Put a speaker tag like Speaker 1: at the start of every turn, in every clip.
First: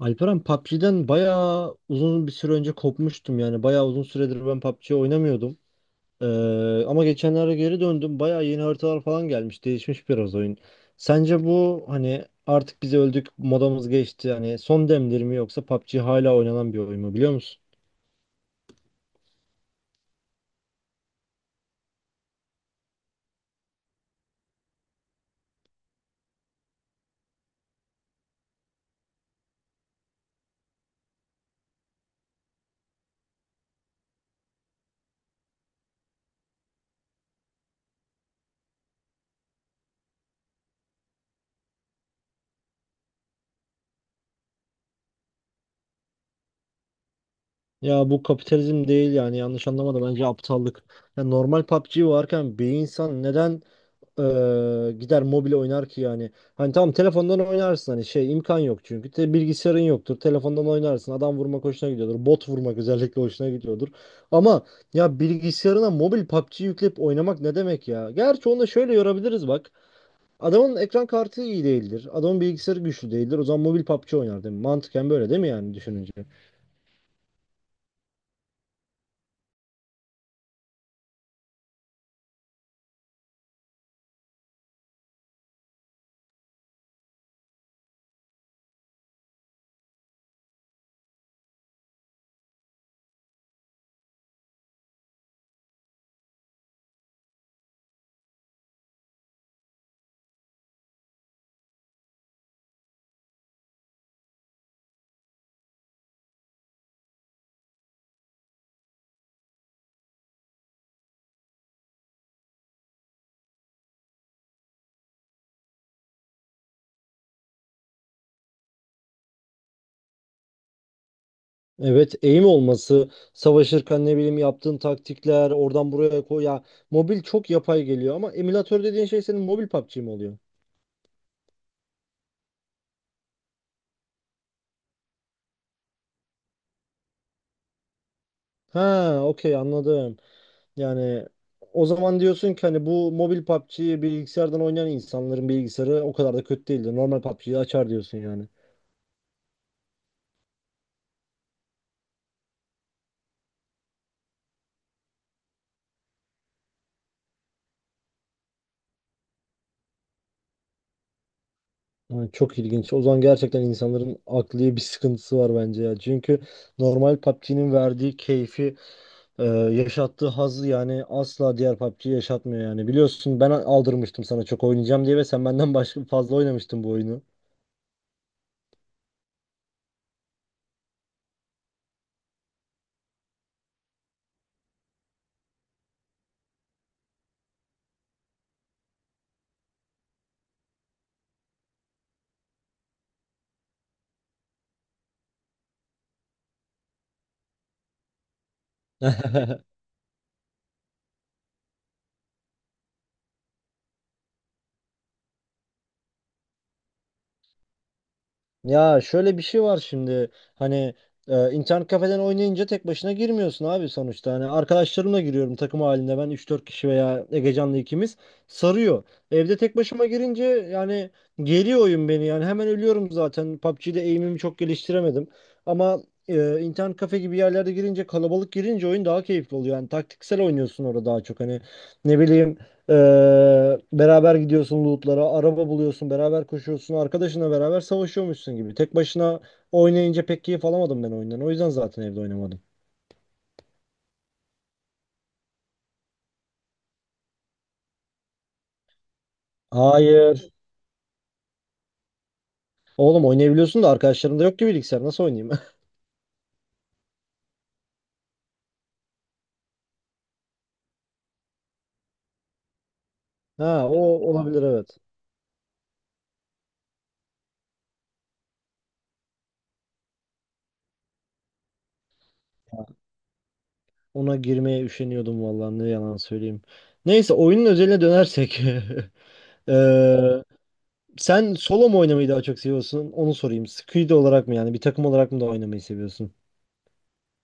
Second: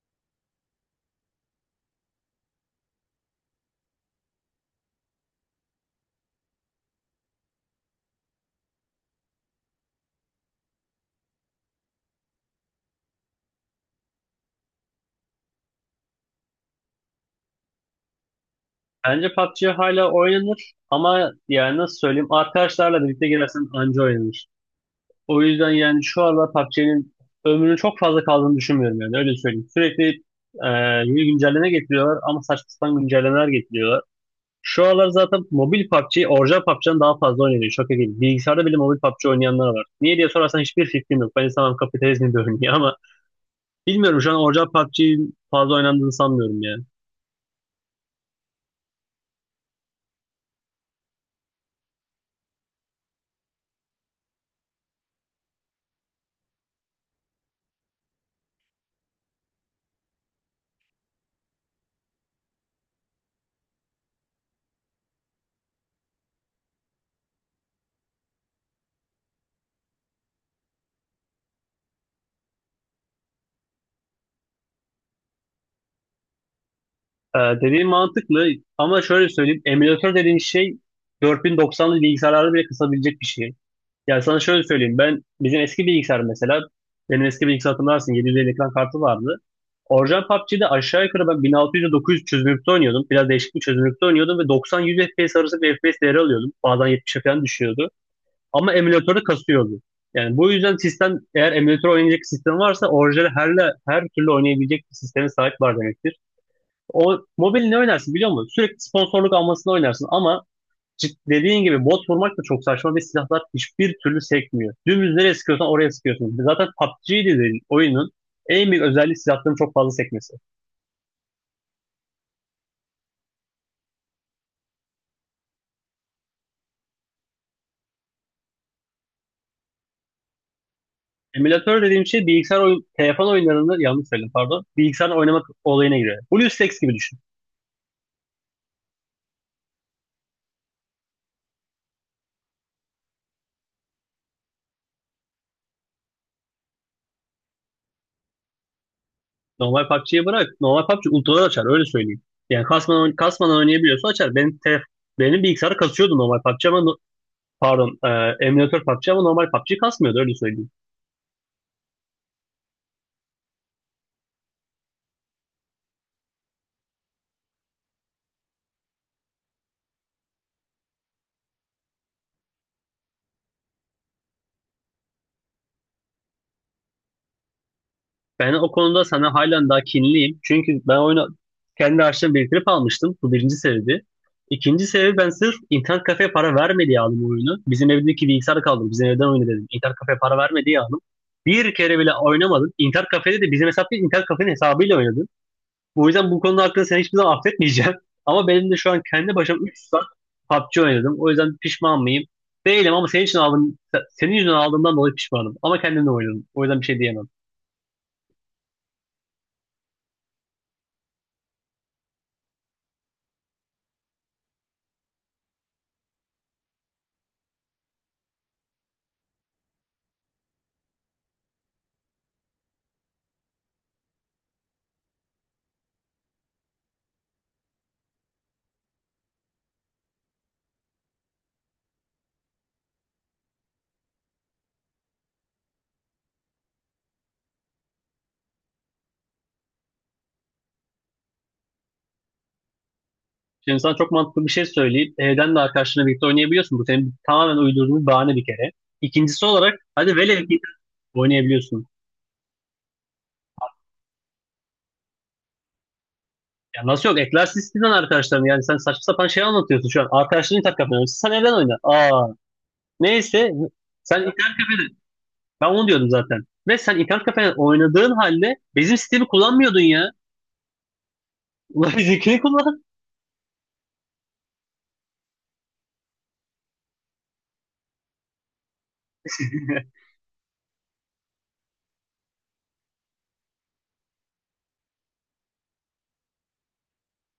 Speaker 1: Alperen, PUBG'den bayağı uzun bir süre önce kopmuştum yani. Bayağı uzun süredir ben PUBG oynamıyordum. Ama geçenlerde geri döndüm. Bayağı yeni haritalar falan gelmiş. Değişmiş biraz oyun. Sence bu, hani artık biz öldük, modamız geçti, hani son demdir mi, yoksa PUBG hala oynanan bir oyun mu, biliyor musun?
Speaker 2: Bence PUBG hala oynanır ama yani nasıl söyleyeyim arkadaşlarla birlikte girersen anca oynanır. O yüzden yani şu aralar PUBG'nin ömrünün çok fazla kaldığını düşünmüyorum yani öyle söyleyeyim. Sürekli e, yeni güncelleme getiriyorlar ama saçma sapan güncellemeler getiriyorlar. Şu aralar zaten mobil PUBG, orijinal PUBG'den daha fazla oynanıyor. Şaka gibi. Bilgisayarda bile mobil PUBG oynayanlar var. Niye diye sorarsan hiçbir fikrim yok. Ben insanım, kapitalizmin bir ürünü ama bilmiyorum şu an orijinal PUBG'nin fazla oynandığını sanmıyorum ya.
Speaker 1: Ya bu kapitalizm değil yani, yanlış anlama da, bence aptallık. Ya normal PUBG varken bir insan neden gider mobil oynar ki yani? Hani tamam, telefondan oynarsın, hani şey, imkan yok çünkü. Bilgisayarın yoktur. Telefondan oynarsın. Adam vurmak hoşuna gidiyordur. Bot vurmak özellikle hoşuna gidiyordur. Ama ya, bilgisayarına mobil PUBG yükleyip oynamak ne demek ya? Gerçi onu da şöyle yorabiliriz bak. Adamın ekran kartı iyi değildir. Adamın bilgisayarı güçlü değildir. O zaman mobil PUBG oynar, değil mi? Mantıken böyle değil mi yani, düşününce?
Speaker 2: Dediğin mantıklı ama şöyle söyleyeyim. Emülatör dediğin şey 4090'lı bilgisayarları bile kısabilecek bir şey. Yani sana şöyle söyleyeyim. Ben bizim eski bilgisayar mesela benim eski bilgisayar hatırlarsın 750 ekran kartı vardı. Orijinal PUBG'de aşağı yukarı ben 1600-900 çözünürlükte oynuyordum. Biraz değişik bir çözünürlükte oynuyordum ve 90-100 FPS arası bir FPS değeri alıyordum. Bazen 70'e falan düşüyordu. Ama emülatörü kasıyordu. Yani bu yüzden sistem, eğer emülatör oynayacak sistem varsa orijinal her türlü oynayabilecek bir sisteme sahip var demektir. O mobil ne oynarsın biliyor musun? Sürekli sponsorluk almasını oynarsın ama dediğin gibi bot vurmak da çok saçma ve silahlar hiçbir türlü sekmiyor. Dümdüz nereye sıkıyorsan oraya sıkıyorsun. Zaten PUBG dediğin oyunun en büyük özelliği silahların çok fazla sekmesi.
Speaker 1: Evet, eğim olması, savaşırken ne bileyim yaptığın taktikler, oradan buraya koy ya. Mobil çok yapay geliyor ama emülatör dediğin şey senin mobil PUBG mi oluyor?
Speaker 2: Emülatör dediğim şey bilgisayar oyun, telefon oyunlarında yanlış söyledim, pardon. Bilgisayar oynamak olayına giriyor. BlueStacks gibi düşün.
Speaker 1: Ha, okey, anladım. Yani o zaman diyorsun ki hani bu mobil PUBG'yi bilgisayardan oynayan insanların bilgisayarı o kadar da kötü değildi. Normal PUBG'yi açar diyorsun yani.
Speaker 2: Normal PUBG'yi bırak. Normal PUBG ultralar açar öyle söyleyeyim. Yani kasmadan, kasmadan oynayabiliyorsa açar. Benim bilgisayarı kasıyordu normal PUBG ama pardon, emülatör PUBG ama normal PUBG kasmıyordu öyle söyleyeyim.
Speaker 1: Yani çok ilginç. O zaman gerçekten insanların akli bir sıkıntısı var bence ya. Çünkü normal PUBG'nin verdiği keyfi, Ee, yaşattığı hazzı yani asla diğer PUBG yaşatmıyor yani. Biliyorsun, ben aldırmıştım sana çok oynayacağım diye ve sen benden başka fazla oynamıştın bu oyunu.
Speaker 2: Ben o konuda sana halen daha kinliyim. Çünkü ben oyunu kendi harçlığımı biriktirip almıştım. Bu birinci sebebi. İkinci sebebi, ben sırf internet kafeye para vermedi diye aldım oyunu. Bizim evdeki bilgisayarı kaldım. Bizim evden oyunu dedim. İnternet kafeye para vermedi diye aldım. Bir kere bile oynamadım. İnternet kafede de bizim hesap değil, internet kafenin hesabıyla oynadım. Bu yüzden bu konuda hakkında seni hiçbir zaman affetmeyeceğim. Ama benim de şu an kendi başıma 3 saat PUBG oynadım. O yüzden pişman mıyım? Değilim, ama senin için aldım, senin yüzünden aldığımdan dolayı pişmanım. Ama kendimle oynadım. O yüzden bir şey diyemem.
Speaker 1: Ya şöyle bir şey var şimdi, hani internet kafeden oynayınca tek başına girmiyorsun abi sonuçta. Hani arkadaşlarımla giriyorum takım halinde, ben üç dört kişi veya Egecan'la ikimiz sarıyor. Evde tek başıma girince yani geriyor oyun beni yani, hemen ölüyorum zaten. PUBG'de aim'imi çok geliştiremedim. Ama internet kafe gibi yerlerde girince, kalabalık girince, oyun daha keyifli oluyor. Yani taktiksel oynuyorsun orada daha çok, hani ne bileyim, beraber gidiyorsun lootlara, araba buluyorsun, beraber koşuyorsun, arkadaşınla beraber savaşıyormuşsun gibi. Tek başına oynayınca pek keyif alamadım ben oyundan. O yüzden zaten evde oynamadım.
Speaker 2: Şimdi sana çok mantıklı bir şey söyleyip, evden de arkadaşlarınla birlikte oynayabiliyorsun. Bu senin tamamen uydurduğun bir bahane bir kere. İkincisi olarak hadi velev
Speaker 1: Hayır.
Speaker 2: ki oynayabiliyorsun.
Speaker 1: Oğlum, oynayabiliyorsun da arkadaşlarım da yok ki bilgisayar. Nasıl oynayayım?
Speaker 2: Ya nasıl yok? Eklersin istediğin arkadaşlarını. Yani sen saçma sapan şey anlatıyorsun şu an. Arkadaşların tak kapanıyor. Sen evden oyna. Aa. Neyse.
Speaker 1: Ha, o
Speaker 2: Sen
Speaker 1: olabilir, evet.
Speaker 2: Ben onu diyordum zaten. Ve sen internet kafede oynadığın halde bizim sistemi kullanmıyordun ya. Ulan bizimkini kullan.
Speaker 1: Ona girmeye üşeniyordum, vallahi ne yalan söyleyeyim. Neyse, oyunun özeline dönersek. Ee, sen solo mu oynamayı daha çok seviyorsun? Onu sorayım. Squid olarak mı yani, bir takım olarak mı da oynamayı seviyorsun?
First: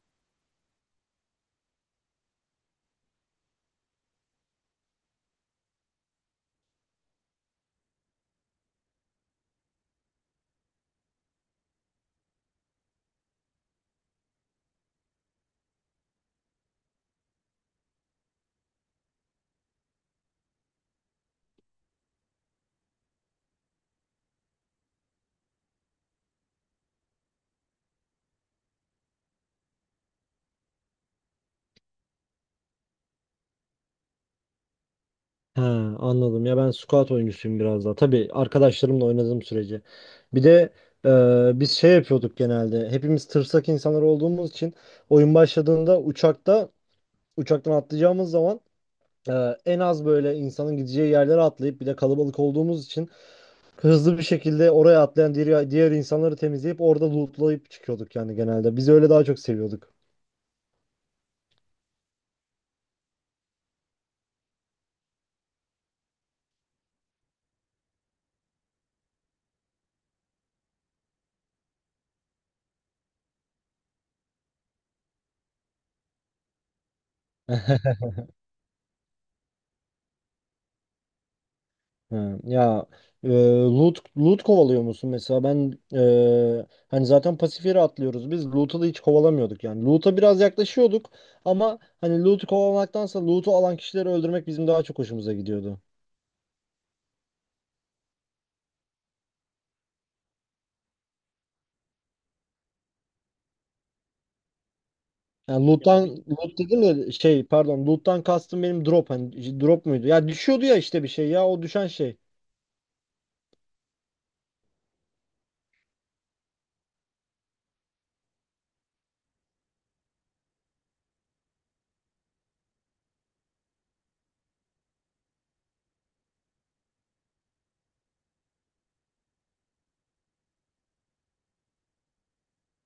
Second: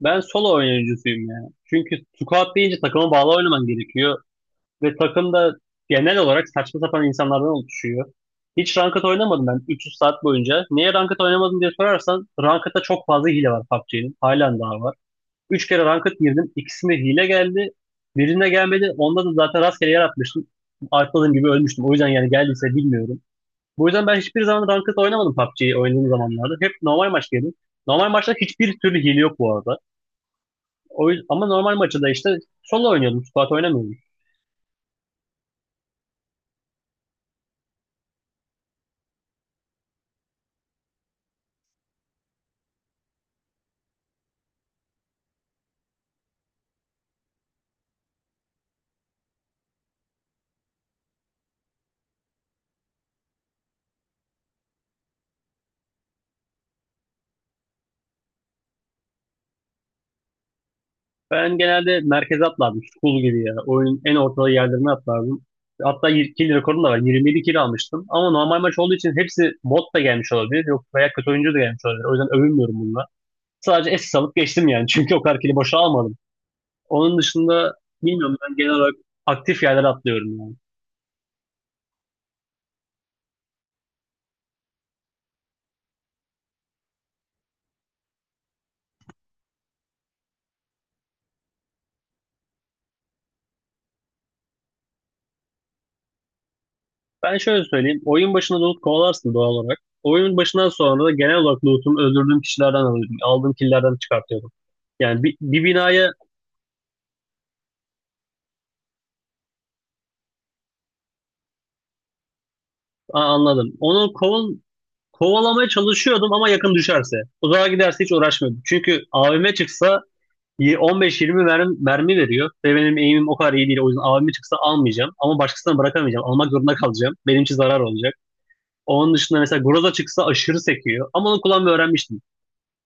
Speaker 2: Ben solo oynayıcısıyım ya. Çünkü squad deyince takıma bağlı oynaman gerekiyor. Ve takım da genel olarak saçma sapan insanlardan oluşuyor. Hiç ranked oynamadım ben 300 saat boyunca. Niye ranked oynamadım diye sorarsan, ranked'da çok fazla hile var PUBG'nin. Halen daha var. 3 kere ranked girdim. İkisinde hile geldi. Birine gelmedi. Onda da zaten rastgele yer atmıştım. Atladığım gibi ölmüştüm. O yüzden yani geldiyse bilmiyorum. Bu yüzden ben hiçbir zaman ranked oynamadım PUBG'yi oynadığım zamanlarda. Hep normal maç yedim. Normal maçta hiçbir türlü hile yok bu arada. O yüzden, ama normal maçta da işte solo oynuyordum. Squad oynamıyordum.
Speaker 1: He, anladım. Ya ben squat oyuncusuyum biraz daha. Tabii arkadaşlarımla oynadığım sürece. Bir de biz şey yapıyorduk genelde. Hepimiz tırsak insanlar olduğumuz için oyun başladığında, uçakta, uçaktan atlayacağımız zaman e, en az böyle insanın gideceği yerlere atlayıp, bir de kalabalık olduğumuz için hızlı bir şekilde oraya atlayan diğer insanları temizleyip orada lootlayıp çıkıyorduk yani genelde. Biz öyle daha çok seviyorduk.
Speaker 2: Ben genelde merkeze atlardım. School gibi ya. Oyunun en ortalığı yerlerine atlardım. Hatta kill rekorum da var. 27 kill almıştım. Ama normal maç olduğu için hepsi bot da gelmiş olabilir. Yok, veya kötü oyuncu da gelmiş olabilir. O yüzden övünmüyorum bununla. Sadece SS alıp geçtim yani. Çünkü o kadar kill'i boşa almadım. Onun dışında bilmiyorum, ben genel olarak aktif yerlere atlıyorum yani.
Speaker 1: Ha, ya e, loot kovalıyor musun mesela? Ben hani zaten pasif yere atlıyoruz, biz loot'u da hiç kovalamıyorduk yani, loot'a biraz yaklaşıyorduk ama hani loot'u kovalamaktansa loot'u alan kişileri öldürmek bizim daha çok hoşumuza gidiyordu.
Speaker 2: Ben şöyle söyleyeyim. Oyun başında loot kovalarsın doğal olarak. Oyunun başından sonra da genel olarak lootumu öldürdüğüm kişilerden alıyordum. Aldığım killlerden çıkartıyordum. Yani bir
Speaker 1: Yani loot'tan,
Speaker 2: binaya.
Speaker 1: loot dedim de şey pardon, loot'tan kastım benim drop, hani drop muydu? Ya düşüyordu ya işte bir şey, ya o düşen şey.
Speaker 2: Aa, anladım. Kovalamaya çalışıyordum ama yakın düşerse. Uzağa giderse hiç uğraşmıyordum. Çünkü AVM çıksa 15-20 mermi veriyor. Ve benim aim'im o kadar iyi değil. O yüzden AVM çıksa almayacağım. Ama başkasına bırakamayacağım. Almak zorunda kalacağım. Benim için zarar olacak. Onun dışında mesela Groza çıksa aşırı sekiyor. Ama onu kullanmayı öğrenmiştim.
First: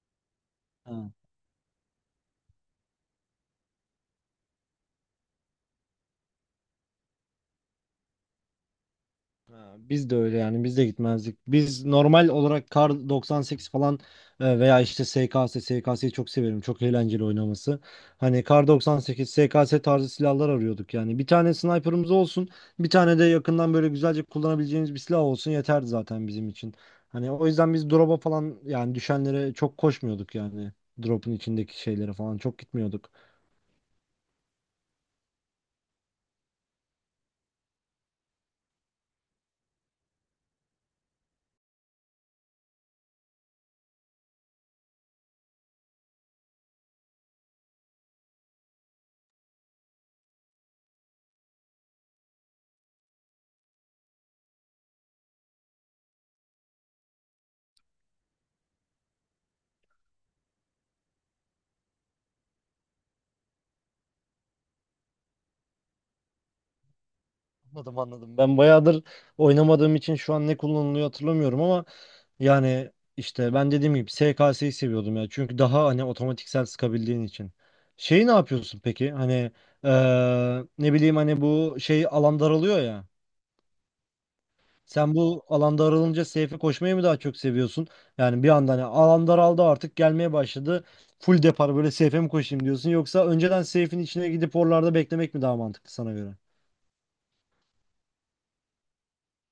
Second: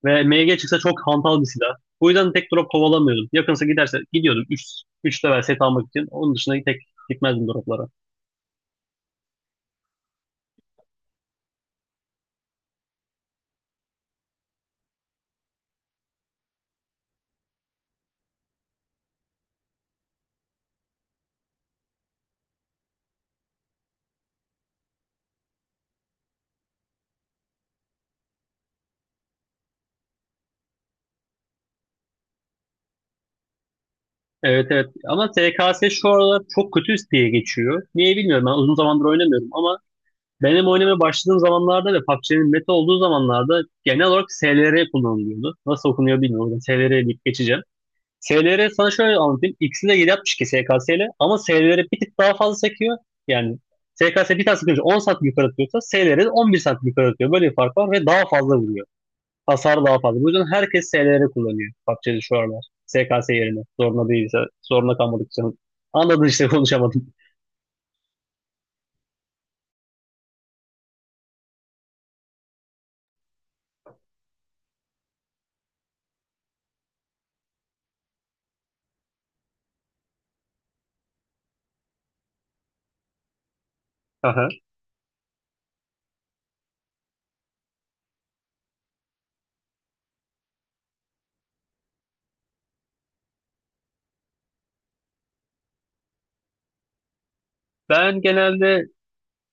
Speaker 2: Ve MG çıksa
Speaker 1: Ha.
Speaker 2: çok hantal bir silah. Bu yüzden tek drop kovalamıyordum. Yakınsa giderse gidiyordum. 3 level set almak için. Onun dışında tek gitmezdim droplara.
Speaker 1: Ha, biz de öyle yani, biz de gitmezdik. Biz normal olarak Kar 98 falan, veya işte SKS'yi çok severim. Çok eğlenceli oynaması. Hani Kar 98, SKS tarzı silahlar arıyorduk yani. Bir tane sniper'ımız olsun, bir tane de yakından böyle güzelce kullanabileceğimiz bir silah olsun yeterdi zaten bizim için. Hani o yüzden biz drop'a falan, yani düşenlere çok koşmuyorduk yani. Drop'un içindeki şeylere falan çok gitmiyorduk.
Speaker 2: Evet evet, ama TKS şu aralar çok kötü diye geçiyor. Niye bilmiyorum, ben uzun zamandır oynamıyorum ama benim oynamaya başladığım zamanlarda ve PUBG'nin meta olduğu zamanlarda genel olarak SLR kullanılıyordu. Nasıl okunuyor bilmiyorum. SLR deyip geçeceğim. SLR, sana şöyle anlatayım. İkisi de 7.62 SKS ile, ama SLR bir tık daha fazla sekiyor. Yani SKS bir tane sıkınca 10 santim yukarı atıyorsa, SLR 11 santim yukarı atıyor. Böyle bir fark var ve daha fazla vuruyor. Hasar daha fazla. Bu yüzden herkes SLR kullanıyor PUBG'de şu aralar. SKS yerine. Zorunda değilse. Zorunda kalmadık canım. Anladın işte. Konuşamadım.
Speaker 1: Anladım, anladım. Ben bayağıdır oynamadığım için şu an ne kullanılıyor hatırlamıyorum ama yani işte ben dediğim gibi SKS'yi seviyordum ya. Çünkü daha hani otomatiksel sıkabildiğin için. Şeyi ne yapıyorsun peki? Hani ne bileyim, hani bu şey, alan daralıyor ya.
Speaker 2: Aha.
Speaker 1: Sen bu alan daralınca safe'e koşmayı mı daha çok seviyorsun? Yani bir anda hani alan daraldı, artık gelmeye başladı. Full depar böyle safe'e mi koşayım diyorsun? Yoksa önceden safe'in içine gidip oralarda beklemek mi daha mantıklı sana göre?
Speaker 2: Ben genelde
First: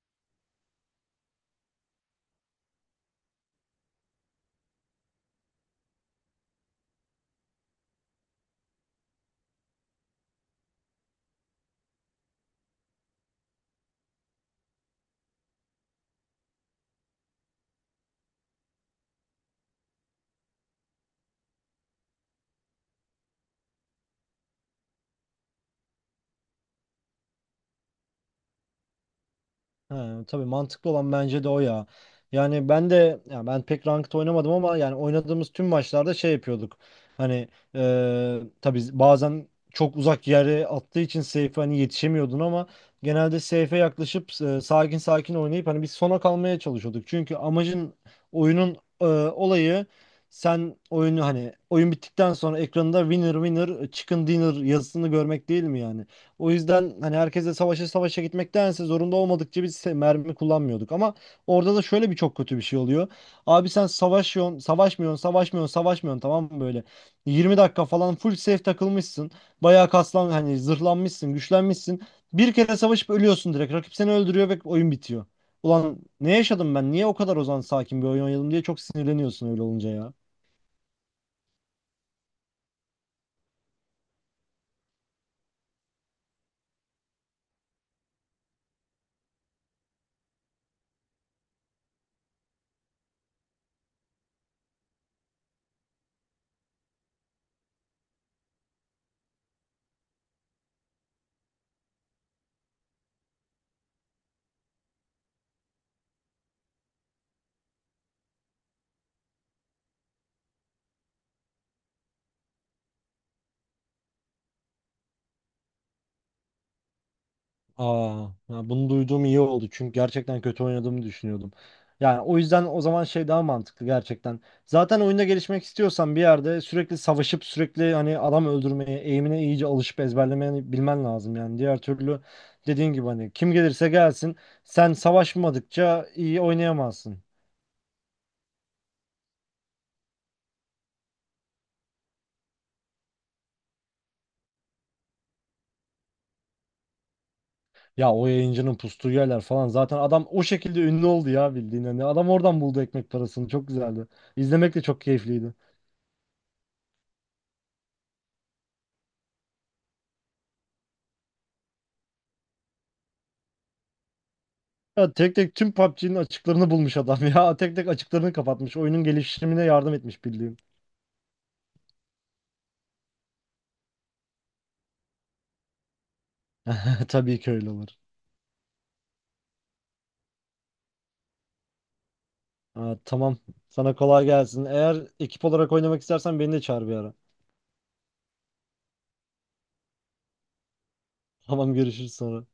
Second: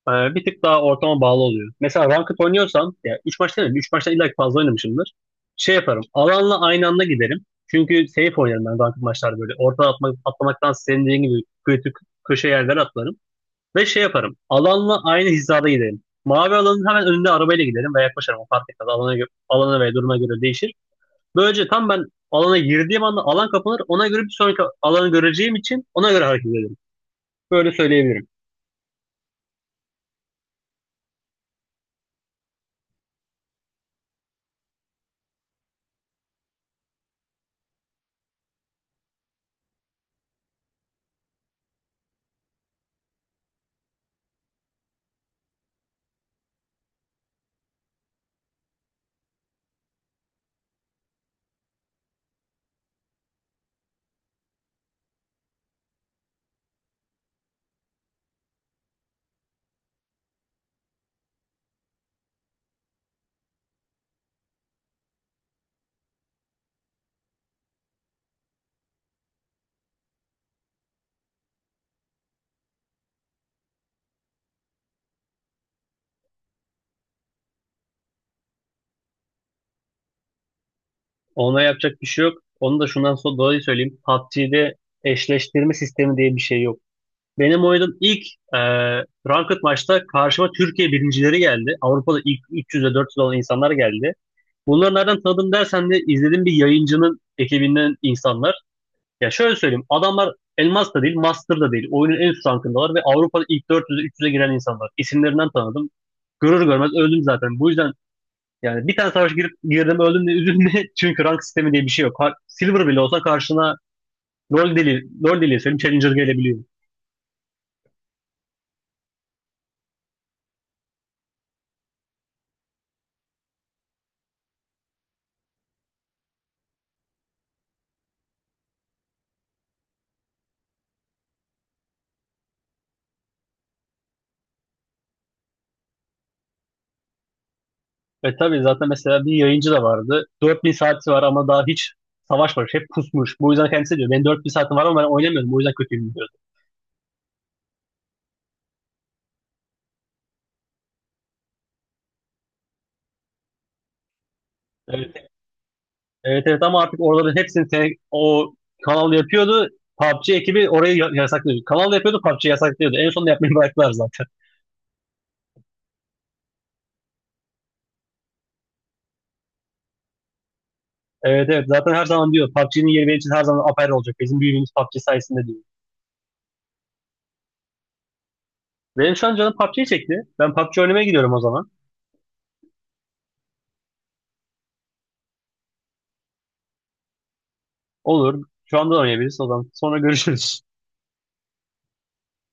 Speaker 2: Bir tık daha ortama bağlı oluyor. Mesela ranked oynuyorsam, ya 3 maç değil, 3 maçtan illa ki fazla oynamışımdır. Şey yaparım, alanla aynı anda giderim. Çünkü safe oynarım ben ranked maçlarda böyle. Orta atmak, atlamaktan senin dediğin gibi kötü köşe yerlere atlarım. Ve şey yaparım, alanla aynı hizada giderim. Mavi alanın hemen önünde arabayla giderim ve yaklaşırım. O fark etmez. Alana, alana ve duruma göre değişir. Böylece tam ben alana girdiğim anda alan kapanır. Ona göre bir sonraki alanı göreceğim için ona göre hareket ederim. Böyle söyleyebilirim.
Speaker 1: Ha, tabii mantıklı olan bence de o ya. Yani ben de, ya ben pek ranked oynamadım ama yani oynadığımız tüm maçlarda şey yapıyorduk. Hani tabii bazen çok uzak yere attığı için safe'e hani yetişemiyordun ama genelde safe'e yaklaşıp sakin sakin oynayıp hani biz sona kalmaya çalışıyorduk. Çünkü amacın, oyunun olayı, sen oyunu hani oyun bittikten sonra ekranda winner winner chicken dinner yazısını görmek değil mi yani? O yüzden hani herkese savaşa savaşa gitmektense, zorunda olmadıkça biz mermi kullanmıyorduk. Ama orada da şöyle bir çok kötü bir şey oluyor. Abi sen savaşıyorsun, savaşmıyorsun, savaşmıyorsun, savaşmıyorsun, tamam mı böyle? 20 dakika falan full safe takılmışsın. Bayağı kaslan, hani zırhlanmışsın, güçlenmişsin. Bir kere savaşıp ölüyorsun direkt. Rakip seni öldürüyor ve oyun bitiyor. Ulan ne yaşadım ben? Niye o kadar o zaman sakin bir oyun oynadım diye çok sinirleniyorsun öyle olunca ya.
Speaker 2: Ona yapacak bir şey yok. Onu da şundan sonra dolayı söyleyeyim. PUBG'de eşleştirme sistemi diye bir şey yok. Benim oynadığım ilk e, ranked maçta karşıma Türkiye birincileri geldi. Avrupa'da ilk 300'e 400 olan insanlar geldi. Bunları nereden tanıdım dersen de izlediğim bir yayıncının ekibinden insanlar. Ya şöyle söyleyeyim. Adamlar Elmas da değil, Master da değil. Oyunun en üst rankındalar ve Avrupa'da ilk 400'e 300'e giren insanlar. İsimlerinden tanıdım. Görür görmez öldüm zaten. Bu yüzden yani bir tane savaş girip girdim, öldüm de üzülme. Çünkü rank sistemi diye bir şey yok. Silver bile olsa karşına LoL deli, LoL deli senin Challenger gelebiliyor.
Speaker 1: Aa, ya bunu duyduğum iyi oldu çünkü gerçekten kötü oynadığımı düşünüyordum. Yani o yüzden o zaman şey daha mantıklı gerçekten. Zaten oyunda gelişmek istiyorsan bir yerde sürekli savaşıp sürekli hani adam öldürmeye, eğimine iyice alışıp ezberlemeye bilmen lazım yani. Diğer türlü dediğin gibi hani kim gelirse gelsin, sen savaşmadıkça iyi oynayamazsın.
Speaker 2: Ve tabii zaten mesela bir yayıncı da vardı. 4000 saati var ama daha hiç savaşmamış. Hep pusmuş. Bu yüzden kendisi diyor, benim 4000 saatim var ama ben oynamıyorum, bu yüzden kötüyüm diyordu.
Speaker 1: Ya o yayıncının pustuğu yerler falan, zaten adam o şekilde ünlü oldu ya bildiğin, hani adam oradan buldu ekmek parasını, çok güzeldi. İzlemek de çok
Speaker 2: Evet,
Speaker 1: keyifliydi.
Speaker 2: evet, evet ama artık oraların hepsini o kanal yapıyordu. PUBG ekibi orayı yasaklıyordu. Kanal yapıyordu, PUBG yasaklıyordu. En sonunda yapmayı bıraktılar zaten.
Speaker 1: Ya tek tek tüm PUBG'nin açıklarını bulmuş adam ya. Tek tek açıklarını kapatmış. Oyunun gelişimine yardım etmiş bildiğin.
Speaker 2: Evet evet, zaten her zaman diyor PUBG'nin yeri benim için her zaman apayrı olacak. Bizim büyüğümüz PUBG sayesinde diyor.
Speaker 1: Tabii ki öyle olur.
Speaker 2: Benim şu an canım PUBG çekti. Ben PUBG oynamaya gidiyorum o zaman.
Speaker 1: Ha, tamam. Sana kolay gelsin. Eğer ekip olarak oynamak istersen beni de çağır bir ara.
Speaker 2: Olur. Şu anda oynayabiliriz o zaman. Sonra görüşürüz.
Speaker 1: Tamam, görüşürüz sonra.